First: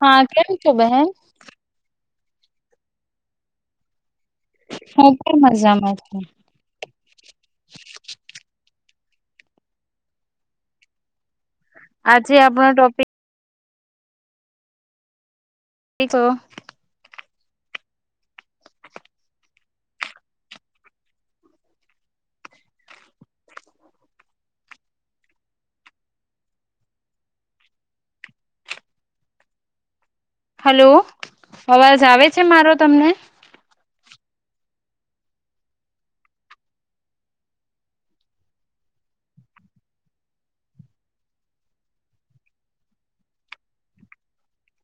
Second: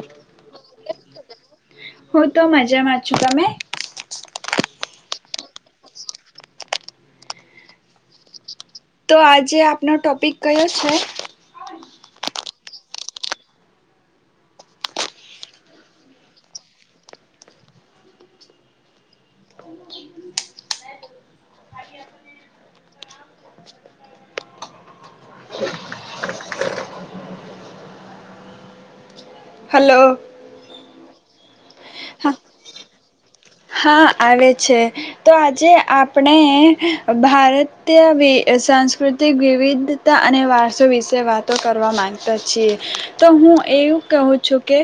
હા કેમ છો બહેન હું તો મજામાં છું તમે હ પણ મજામાં છે. તો આજે આપનો ટોપિક કયો છે આજે આપણ ટોપિક શખ હલો હલો અવાજ આવે હા છે મારો તમને આવે છે તો આજે આપણે ભારતીય સાંસ્કૃતિક વિવિધતા અને વારસો વિશે વાતો કરવા માંગતા છીએ તો હું એવું કહું છું કે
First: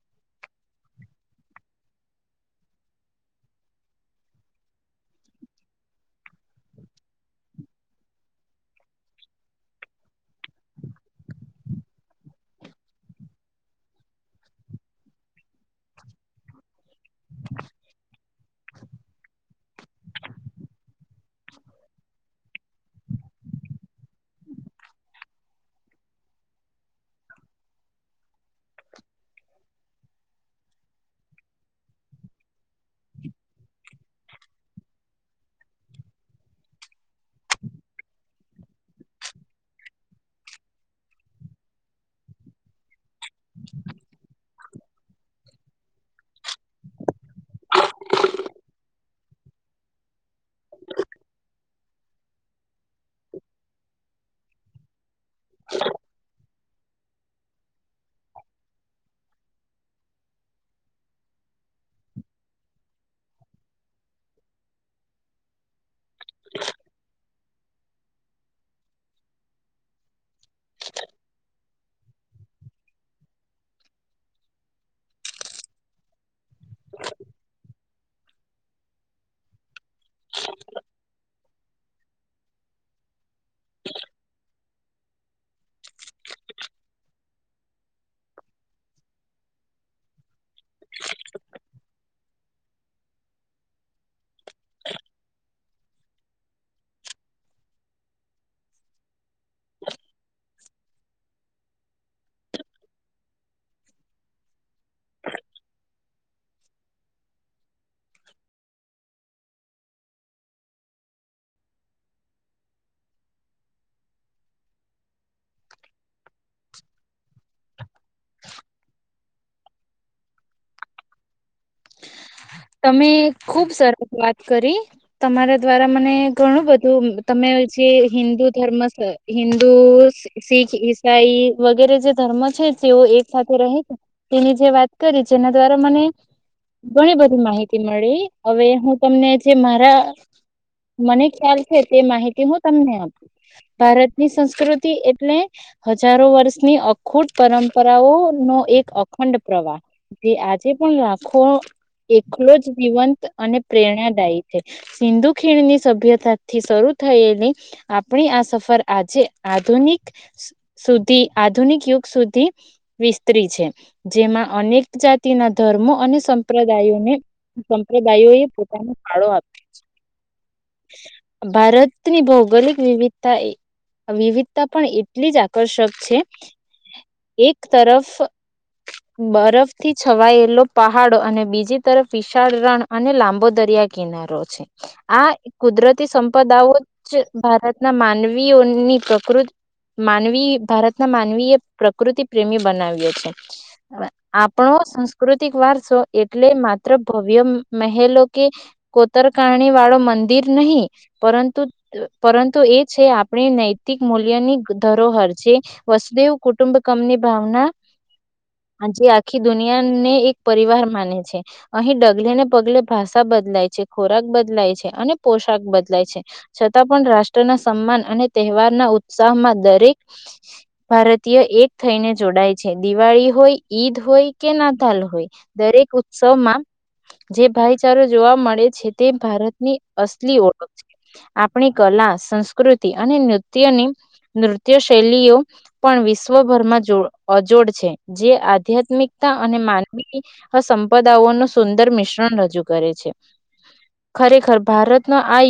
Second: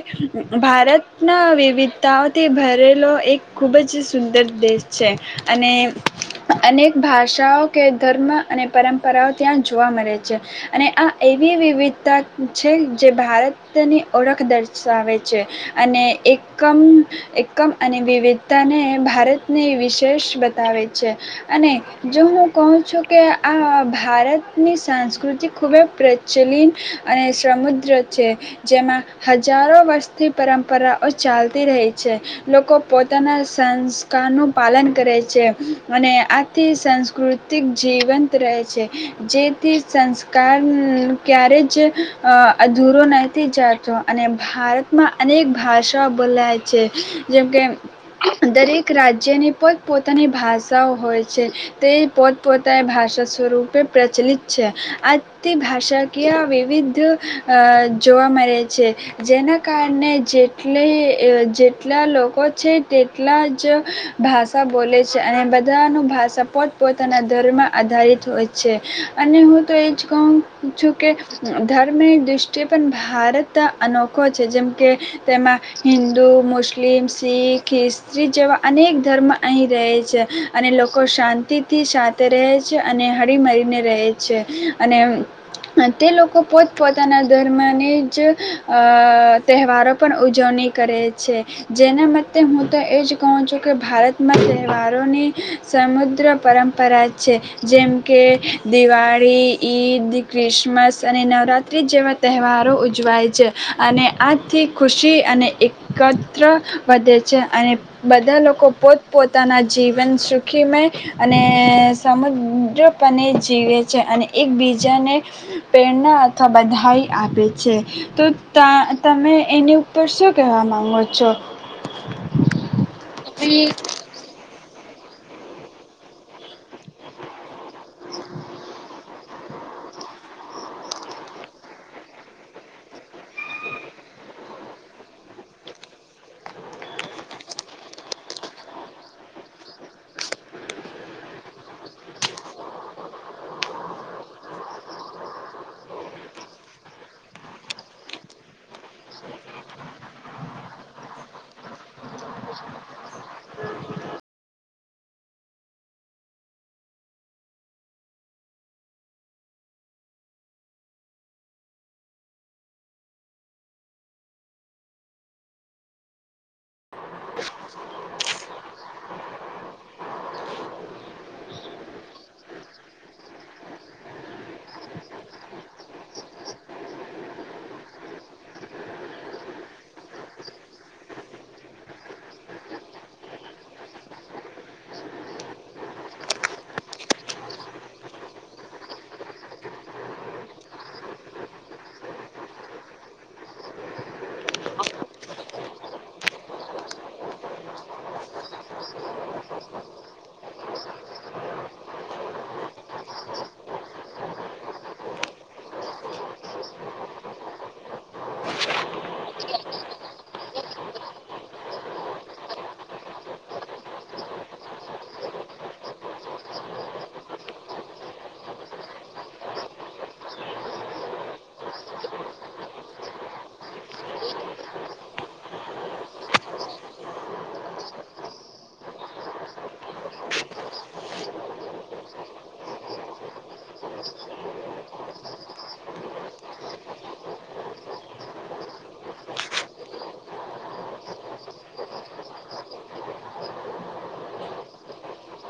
ભારતના વિવિધતાઓથી ભરેલો એક ખૂબ જ સુંદર દેશ છે અને અનેક ભાષાઓ કે ધર્મ અને પરંપરાઓ ત્યાં જોવા મળે છે અને આ એવી વિવિધતા છે જે ભારતની ઓળખ દર્શાવે છે અને એકમ એકમ અને વિવિધ તને ભારતને વિશેષ બતાવે છે અને જો હું કહું છું કે આ ભારતની સંસ્કૃતિ ખૂબ જ પ્રચલન અને સમુદ્ર છે જેમાં હજારો વર્ષથી પરંપરાઓ ચાલતી રહેહી છે લોકો પોતે પોતાના સંસ્કારનું પાલન કરે છે અને આથી સાંસ્કૃતિક જીવંત રહે છે જેથી સંસ્કાર ક્યારે જ અધૂરો નથીહ જાતો અને ભારતમાં અનેક ભાષાઓ બોલાય છે જેમકે દરેક રાજ્યની પોતપોતાની ભાષાઓ હોય છે તે પોતપોતાની ભાષા સ્વરૂપે પ્રચલિત છે આથી ભાષાકીય વિવિધ જોવા મળે છે જેના કારણે જેટલી જેટલા લોકો છે તેટલા જ ભાષા બોલે છે, અને બધાનું ભાષા પોતપોતાના ધર્મ આધારિત હોય છે, અને હું તો એ જ કહું છું કે ધર્મની દૃષ્ટિએ પણ ભારત અનોખો છે, જેમકે તેમાં હિન્ંદુ મુસ્લિમ શીખ ખી સ્ત્રી જેવા અનેક ધર્મ અહીં રહે છે, અને લોકો શાંતિથી સાથે રહે છે, અને હળીમરીને રહે છે, અને તે લોકો પોતપોતાના ધર્મની જ તહેવારો પણ ઉજવણી કરે છે, જેના તે હું તો એ જ કહું છું કે ભારતમાં તહેવારોની સમુદ્ર પરંપરા છે જેમ કે દિવાળી ઈદ ક્રિસમસ અને નવરાત્રિ જેવા તહેવારો ઉજવાય છે, અને આજથી ખુશી અને એકત્ર વધે છે, અને બધા લોકો પોતપોતાના જીવન સુખીમય અને સમુદ્રપણે જીવે છે, અને એકબીજાને પ્રેરણા અથવા બધાાઈ આપે છે છે તો તા તમે એની ઉપર શું કહેવા માંગો છો [inaudible] તમે ખુબ સરસ વાત કરી તમારા દ્વારા મને ઘણું બધું તમે જે હિન્દુ ધર્મ હિન્દુ શીખ ઈસાઈ વગેરે જે ધર્મ છે તેઓ એક સાથે રહી તેની જે વાત કરી જેના દ્વારા મને ઘણી બધી માહિતી મળી હવે હું તમને જે મારા મને ખ્યાલ છે તે માહિતી હું તમને આપું ભારતની સંસ્કૃતિ એટલે હજારો વર્ષની અખૂટ પરંપરાઓનોો એક અખંડ પ્રવાહ જે આજે પણ રાખો એકલો જ જીવંત અને પ્રેરણાદાયી છે સિંધુ ખીણની સભ્યતા થી શરૂ થયેલી આપણી આ સફર આજે આધુનિક સુધી આધુનિક યુગ સુધી વિસ્તરી છે જેમાં અનેક જાતિના ધર્મો અને સંપ્રદાય સંપ્રદાય એ પોતાનો ફાળો આપ્યો ભારતની ભૌગોલિક વિવિધતા વિવિધતા પણ એટલી જ આકર્ષક છે એક તરફ બરફથી છવાયેલો પહાડો અને બીજ બીજી તરફ વિશાળ રણ અને લાંબો દરિયા કિનારો છે આ કુદરતી સંપદાઓ જ ભારતના માનવીઓની પ્રકૃતિ માનવી ભારતના માનવી એ પ્રકૃતિ પ્રેમી બનાવ્યો છે આપણો સંસ્કૃતિક વારસો એટલે માત્ર ભવ્ય મહેલો કે કોતરકારણી વાળો મંદિર નહીિ પરંતુ પરંતુ એ છે આપણી નૈતિક મૂલ્યની ધરોહર જે વસદેવ કુટુંબકમની ભાવના આ જેે આખી દુનિયાને એક પરિવાર માને છે અહી ડગલેને પગલે ભાષા બદલાય છે ખોરાક બદલાય છે, અને પોશાક બદલાય છે, છતાં પણ રાષ્ટ્રના સન્માન અને તહેવારના ઉત્સાહમાં દરેક ભારતીય એક થઈને જોડાય છે, દિવાળી હોય ઈદ હોય કે નાતાલ હોય દરેક સમાં જે ભાઈચારો જોવા મળે છે, તે ભારતની અસલી ઓળખ છે, આપણી કલા સંસ્કૃતિ અને નૃત્યની નૃત્ય શૈલીઓ પણ વિશ્વભરમાં જો અજોડ છે, જે આધ્યાત્મિકતા અને માનવી દાઓ ન સુંદર મિશ્રણ રજૂ કરે છે, ખરેખર ભારતનો આ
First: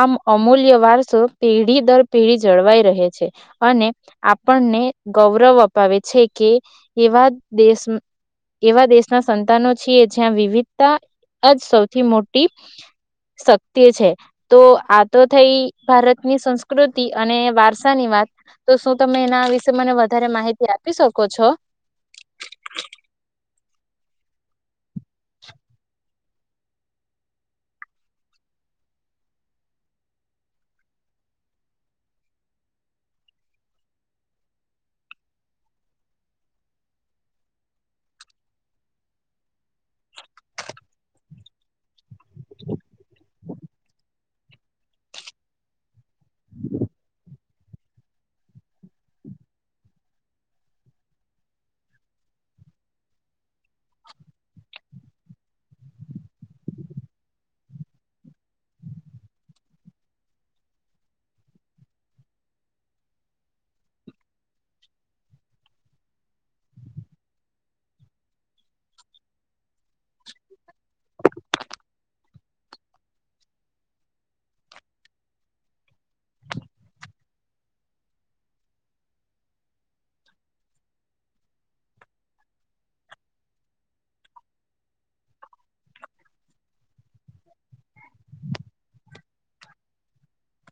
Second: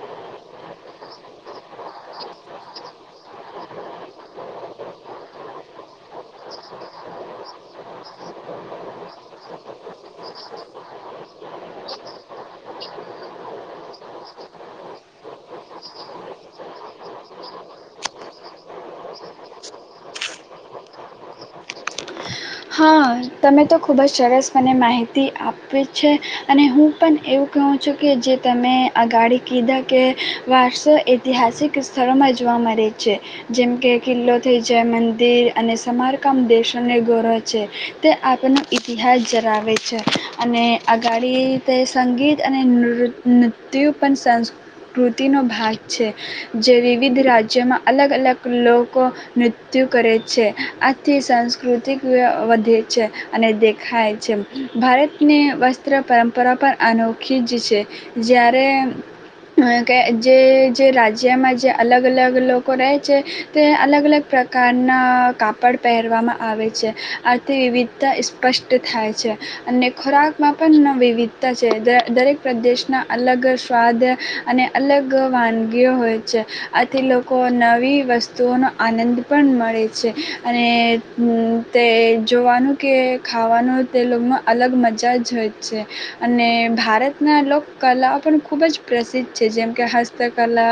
આ અમૂલ્ય વારસો પેઢી દર પેઢી જળવાઈ રહે છે, અને આપણને ગૌરવ અપાવે છે, કે એવા દેશ એવા દેશના તા ન છીએ જ્યાં વિવિધતા જ સૌથી મોટી શક્તિ છે, તો આ તો થઈ ભારતની સંસ્કૃતિ અને વારસાની વાત તો શું તમે એના વિશે મને વધારે માહિતી આપી શકો છો હા તમે તો ખૂબ જ સરસપણે માહિતી આપી છે, અને હું પણ એવું કહું છું કે જે તમે આગાડી કીધા કે વારસો ઐતિહાસિક સ્થળોમાં જોવા મળે છે, જેમ કે કિલ્લોથી જય મંદિર અને સમારકામ દેશોને ગૌરવ છે, તે આપનો ઇતિહાસ જરાવેે છે, અને અગાડી તે સંગીત અને નૃત્ય પણ સંસ્કૃતિનો ભાગ છે, જે વિવિધ રાજ્યોમાં અલગ અલગ લોકો નૃત્ય કરે છે, આથી સાંસ્કૃતિક વધે છે, અને દે ખાય છેમ ભારતની વસ્ત્ર પરંપરા પણ અનોખી જ છે, જ્યારે કે જે જે રાજ્યમાં જે અલગ અલગ લોકો રહે છે, તે અલગ અલગ પ્રકારનાં કાપડ પહેરવામાં આવે છે. આથી વિવિધતા સ્પષ્ટ થાય છે, અને ખોરાકમાં પણ વિવિધતા છે, દરેક પ્રદેશના અલગ સ્વાદ અને અલગ વાનગીઓ હોય છે, આથી લોકો નવી વસ્તુઓનો આનંદ પણ મળે છે, અને તે જોવાનું કે ખાવાનું તે લોકોમાં અલગ મજા જ હોય છે, અને ભારતના લોકકલાઓ પણ ખૂબ જ પ્રસિદ્ધ છે, જેમકે હસ્તકલા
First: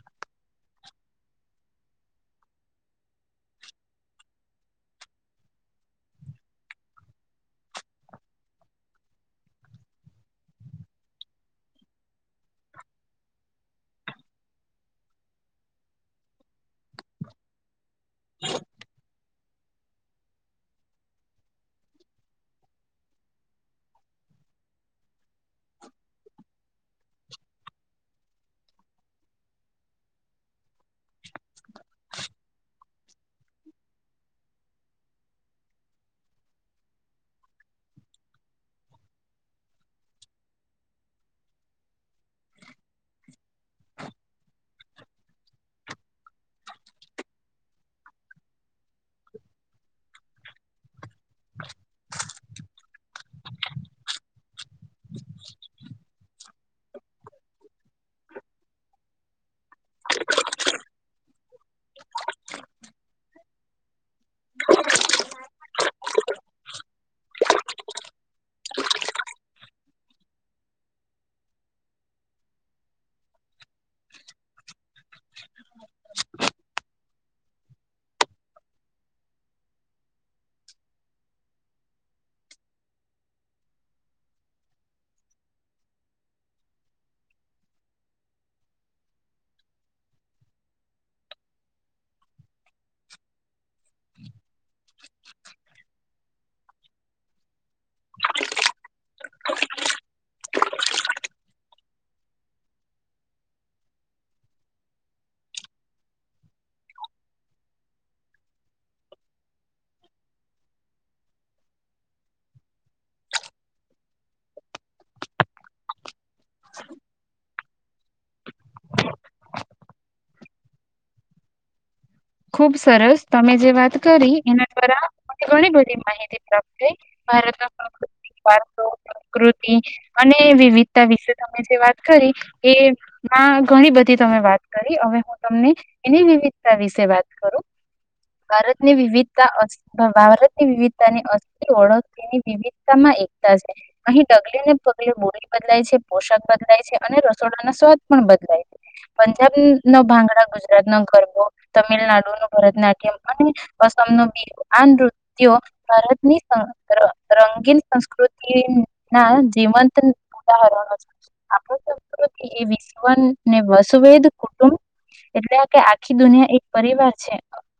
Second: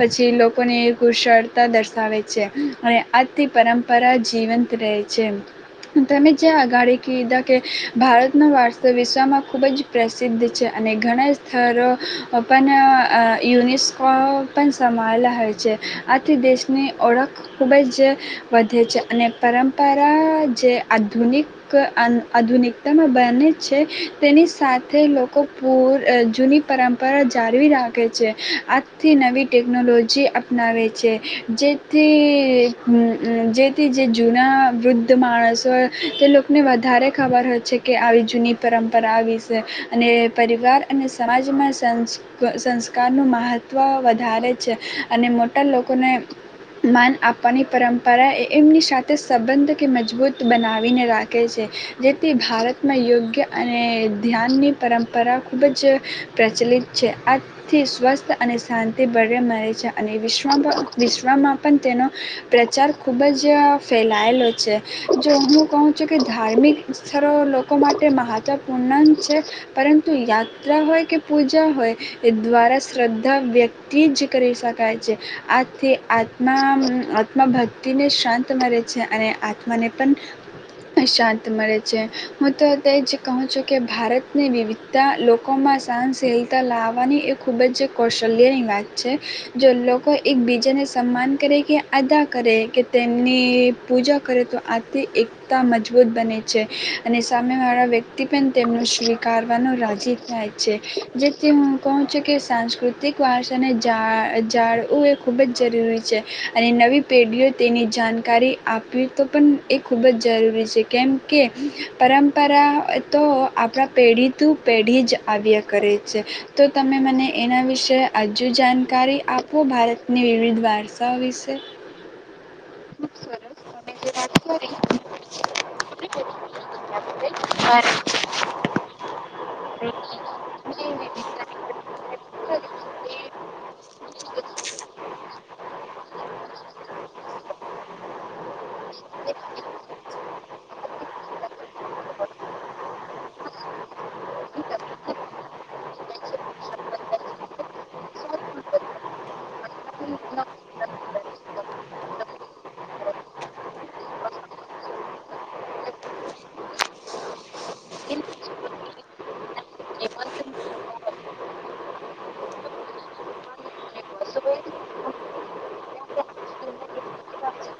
પછી લોકોની કુશળતા દર્શાવે છે, અને આજથી પરંપરા જીવંત રહે છે. તમે જે આગાળ કીધા કે ભારતનો વારસો વિશ્વમાં ખૂબ જ પ્રસિદ્ધ છે અને ઘણા સ્થરો પણ યુનેસ્કો પણ સમાયેલા હોય છે આથી દેશની ઓળખ ખૂબ જ વધે છે અને પરંપરા જે આધુનિક આધુનિકતામાં બને છે તેની સાથે લોકો પૂર જૂની પરંપરા જાળવી રાખે છે આજથી નવી ટેકનોલોજી અપનાવે છે જેથી જેથી જે જૂના વૃદ્ધ ધ માણસો તે લોકોને વધારે ખબર હોય છે કે આવી જૂની પરંપરા આવી છે અને પરિવાર અને સમાજમાં સંસ્કારનું મહત્ત્વ વધારે છે અને મોટા લોકોને માન આપવાની પરંપરા એ એમની સાથે સંબંધ કે મજબૂત બનાવીને રાખ કે છે જે તે ભારતમાં યોગ્ય અને ધ્યાનની પરંપરા ખૂબ જ પ્રચલિત છે આજથી સ્વસ્થ અને શાંતિ બળરે મળે છે અને વિશ્વમાં વિશ્વમાં પણ તેનો પ્રચાર ખૂબ જ જે ફેલાઈલો છે જો હું કહું છું કે ધાર્મિક સ્થળો લોકો માટે મહત્ત્વપૂર્ણ છે પરંતુ યાત્રા હોય કે પૂજા હોય એ દ્વારા શ્રદ્ધા વ્યક્તિ જ કરી શકાય છે આથી આત્મા આત્માભક્તિને શાંત મળે છે અને આત્માને પણ શાંત મળે છે હું તો તે જ કહું છું કે ભારતની વિવિધતા લોકોમાં સહનશીલતા લાવવાની એ ખૂબ જ કૌશલ્યની વાત છે જો લોકો એકબીજાને સન્માન કરે કે અદા કરે કે તેમની પૂજા કરે તો આથી એકતા મજબૂત બને છે અને સામે વાળા વ્યક્તિ પણ તેમનું શ કારવાનું રાજી ના છે જેથી હું કહું છું કે સાંસ્કૃતિક વારસાને જા જાળવું એ ખૂબ જ જરૂરી છે અને નવી પેઢીઓ તેની જાણકારી આપવી તો પણ એ ખૂબ જ જરૂરી છે કેમ કે પરંપરા તો આપણા પેઢી ત પેઢી જ આવ્યા કરે તો તમે મને એના વિશે તે હજુ જાણકારી આપો ભારતની વિવિધ વારસાઓ વિશે ખુબ સરસ તમે જે વાત કરી એના દ્વારા ઘ બધી માહિતી પ્રાપ્ત થઈ ભારત વા પ્રકૃતિ અને વિવિધતા વિશે તમે જે વાત કરી એમાં ઘણી બધી તમે વાત કરી હવે હું તમને એની વિવિધતા વિશે વાત કરું ભારત ની વિવિધતા ભારતની વિવિધતા ની અસ્ ઓળખની વિવિધતામાં એકતા છે અહી ડગલે ને પગલે બોલી બદલાય છે પોશક બદલાય છે અને રસોડા ના સ્વાદ પણ બદલાય છે પંજાબ ન ભાંગડા ગુજરાત ન ગરબો તમિલનાડુ નું ભરતનાટ્યમ અને અસમ ન બિહુ આ નૃત્યો ભારતની રંગીન સંસ્કૃતિ ના જીવંત ઉદાહરો છે આપ સંસ્કૃતિ એ વિશવને વસવેદ કુટુંબ એટલે કે આી દુનિયા એક પરિવાર છે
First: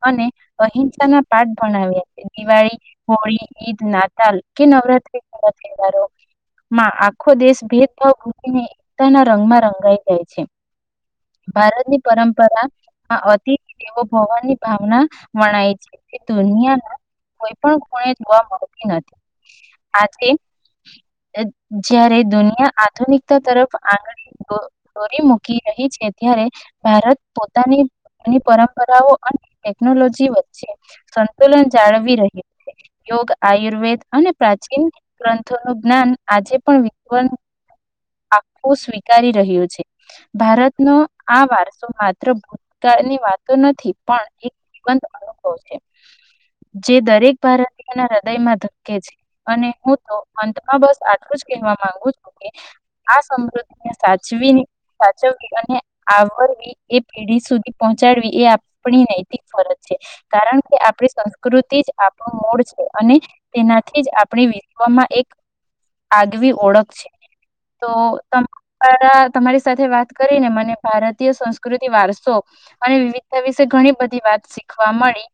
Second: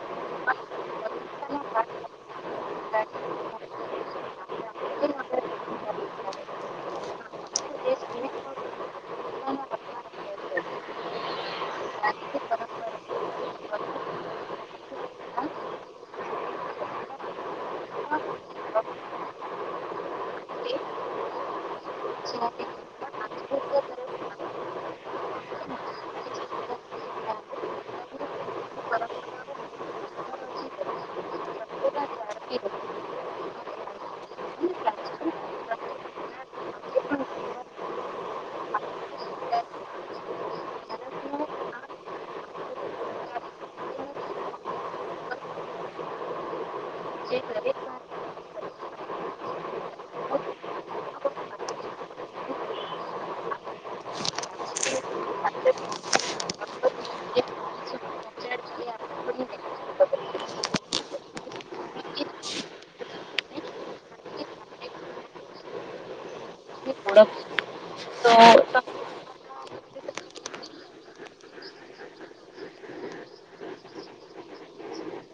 અને અહિંસા ના પાઠ ભણાવ્યા છે દિવાળી હોળી ઈદ નાતાલ કે નવરાત્રી ના તહેવારોમાં આખો દેશ ભેદભાવ ભૂને એકતાના રંગમાં રંગાઈ જાય છે ભારતની પરંપરા ભવાની ભાવના વણાય છે તે દુનિયાના કોઈ પણ ગુણે જોવા મળતી નથી આજ જ્યારે દુનિયા આધુનિકતા તરફ આંગળી દોરી મૂકી રહી છે ત્યારે ભારત પોતાની ની પરંપરાઓ અને ટેકનોલોજી વચ્ચે સંતુલન જાળવી રહ છે યોગ આયુર્વેદ અને પ્રાચીન ગ્રંથોનુંું જ્ઞાન આજે પણ વિશવ આખું સ્વીકારી રહ્યું છે ભારતનો આ વારસો માત્ર ભૂતકાળની વાતો નથી પણ એકંત અનુભવ છે જે દરેક ભારતીયના હૃદયમાં ધકે છે અને હું તો અંતમાં બસ આટલું જ કહેવા માંગુ છું કે આ સમૃદ્ધિને સાચવી સાચવવી અને આવરવી એ પેઢી સુધી પહોંચાડવી એ આપણી નૈતિક ફરજ છે કારણ કે આપણી સંસ્કૃતિ જ આપણું મૂળ છે અને તેનાથી જ આપણી વિશ્વમાં એક આગવી ઓળખ છે તો તમા ત મારી સાથે વાત કરીને મને ભારતીય સંસ્કૃતિ વારસો અને વિવિધતા વિશે ઘણી બધી વાત શીખવા મળી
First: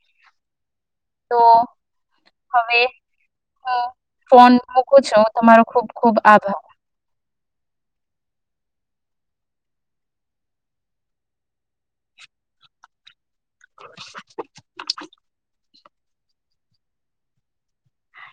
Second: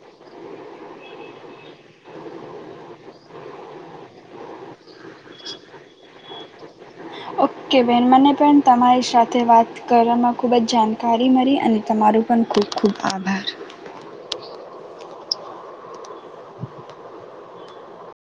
તો હવે હું ફોન મૂકું છું તમારો ખુબ ખુબ આભાર ઓકે બેન મને પણ તમારી સાથે વાત કરવામાં ખૂબ જ જાણકારી મળી અને તમારું પણ ખૂબ ખૂબ આભાર [inaudible]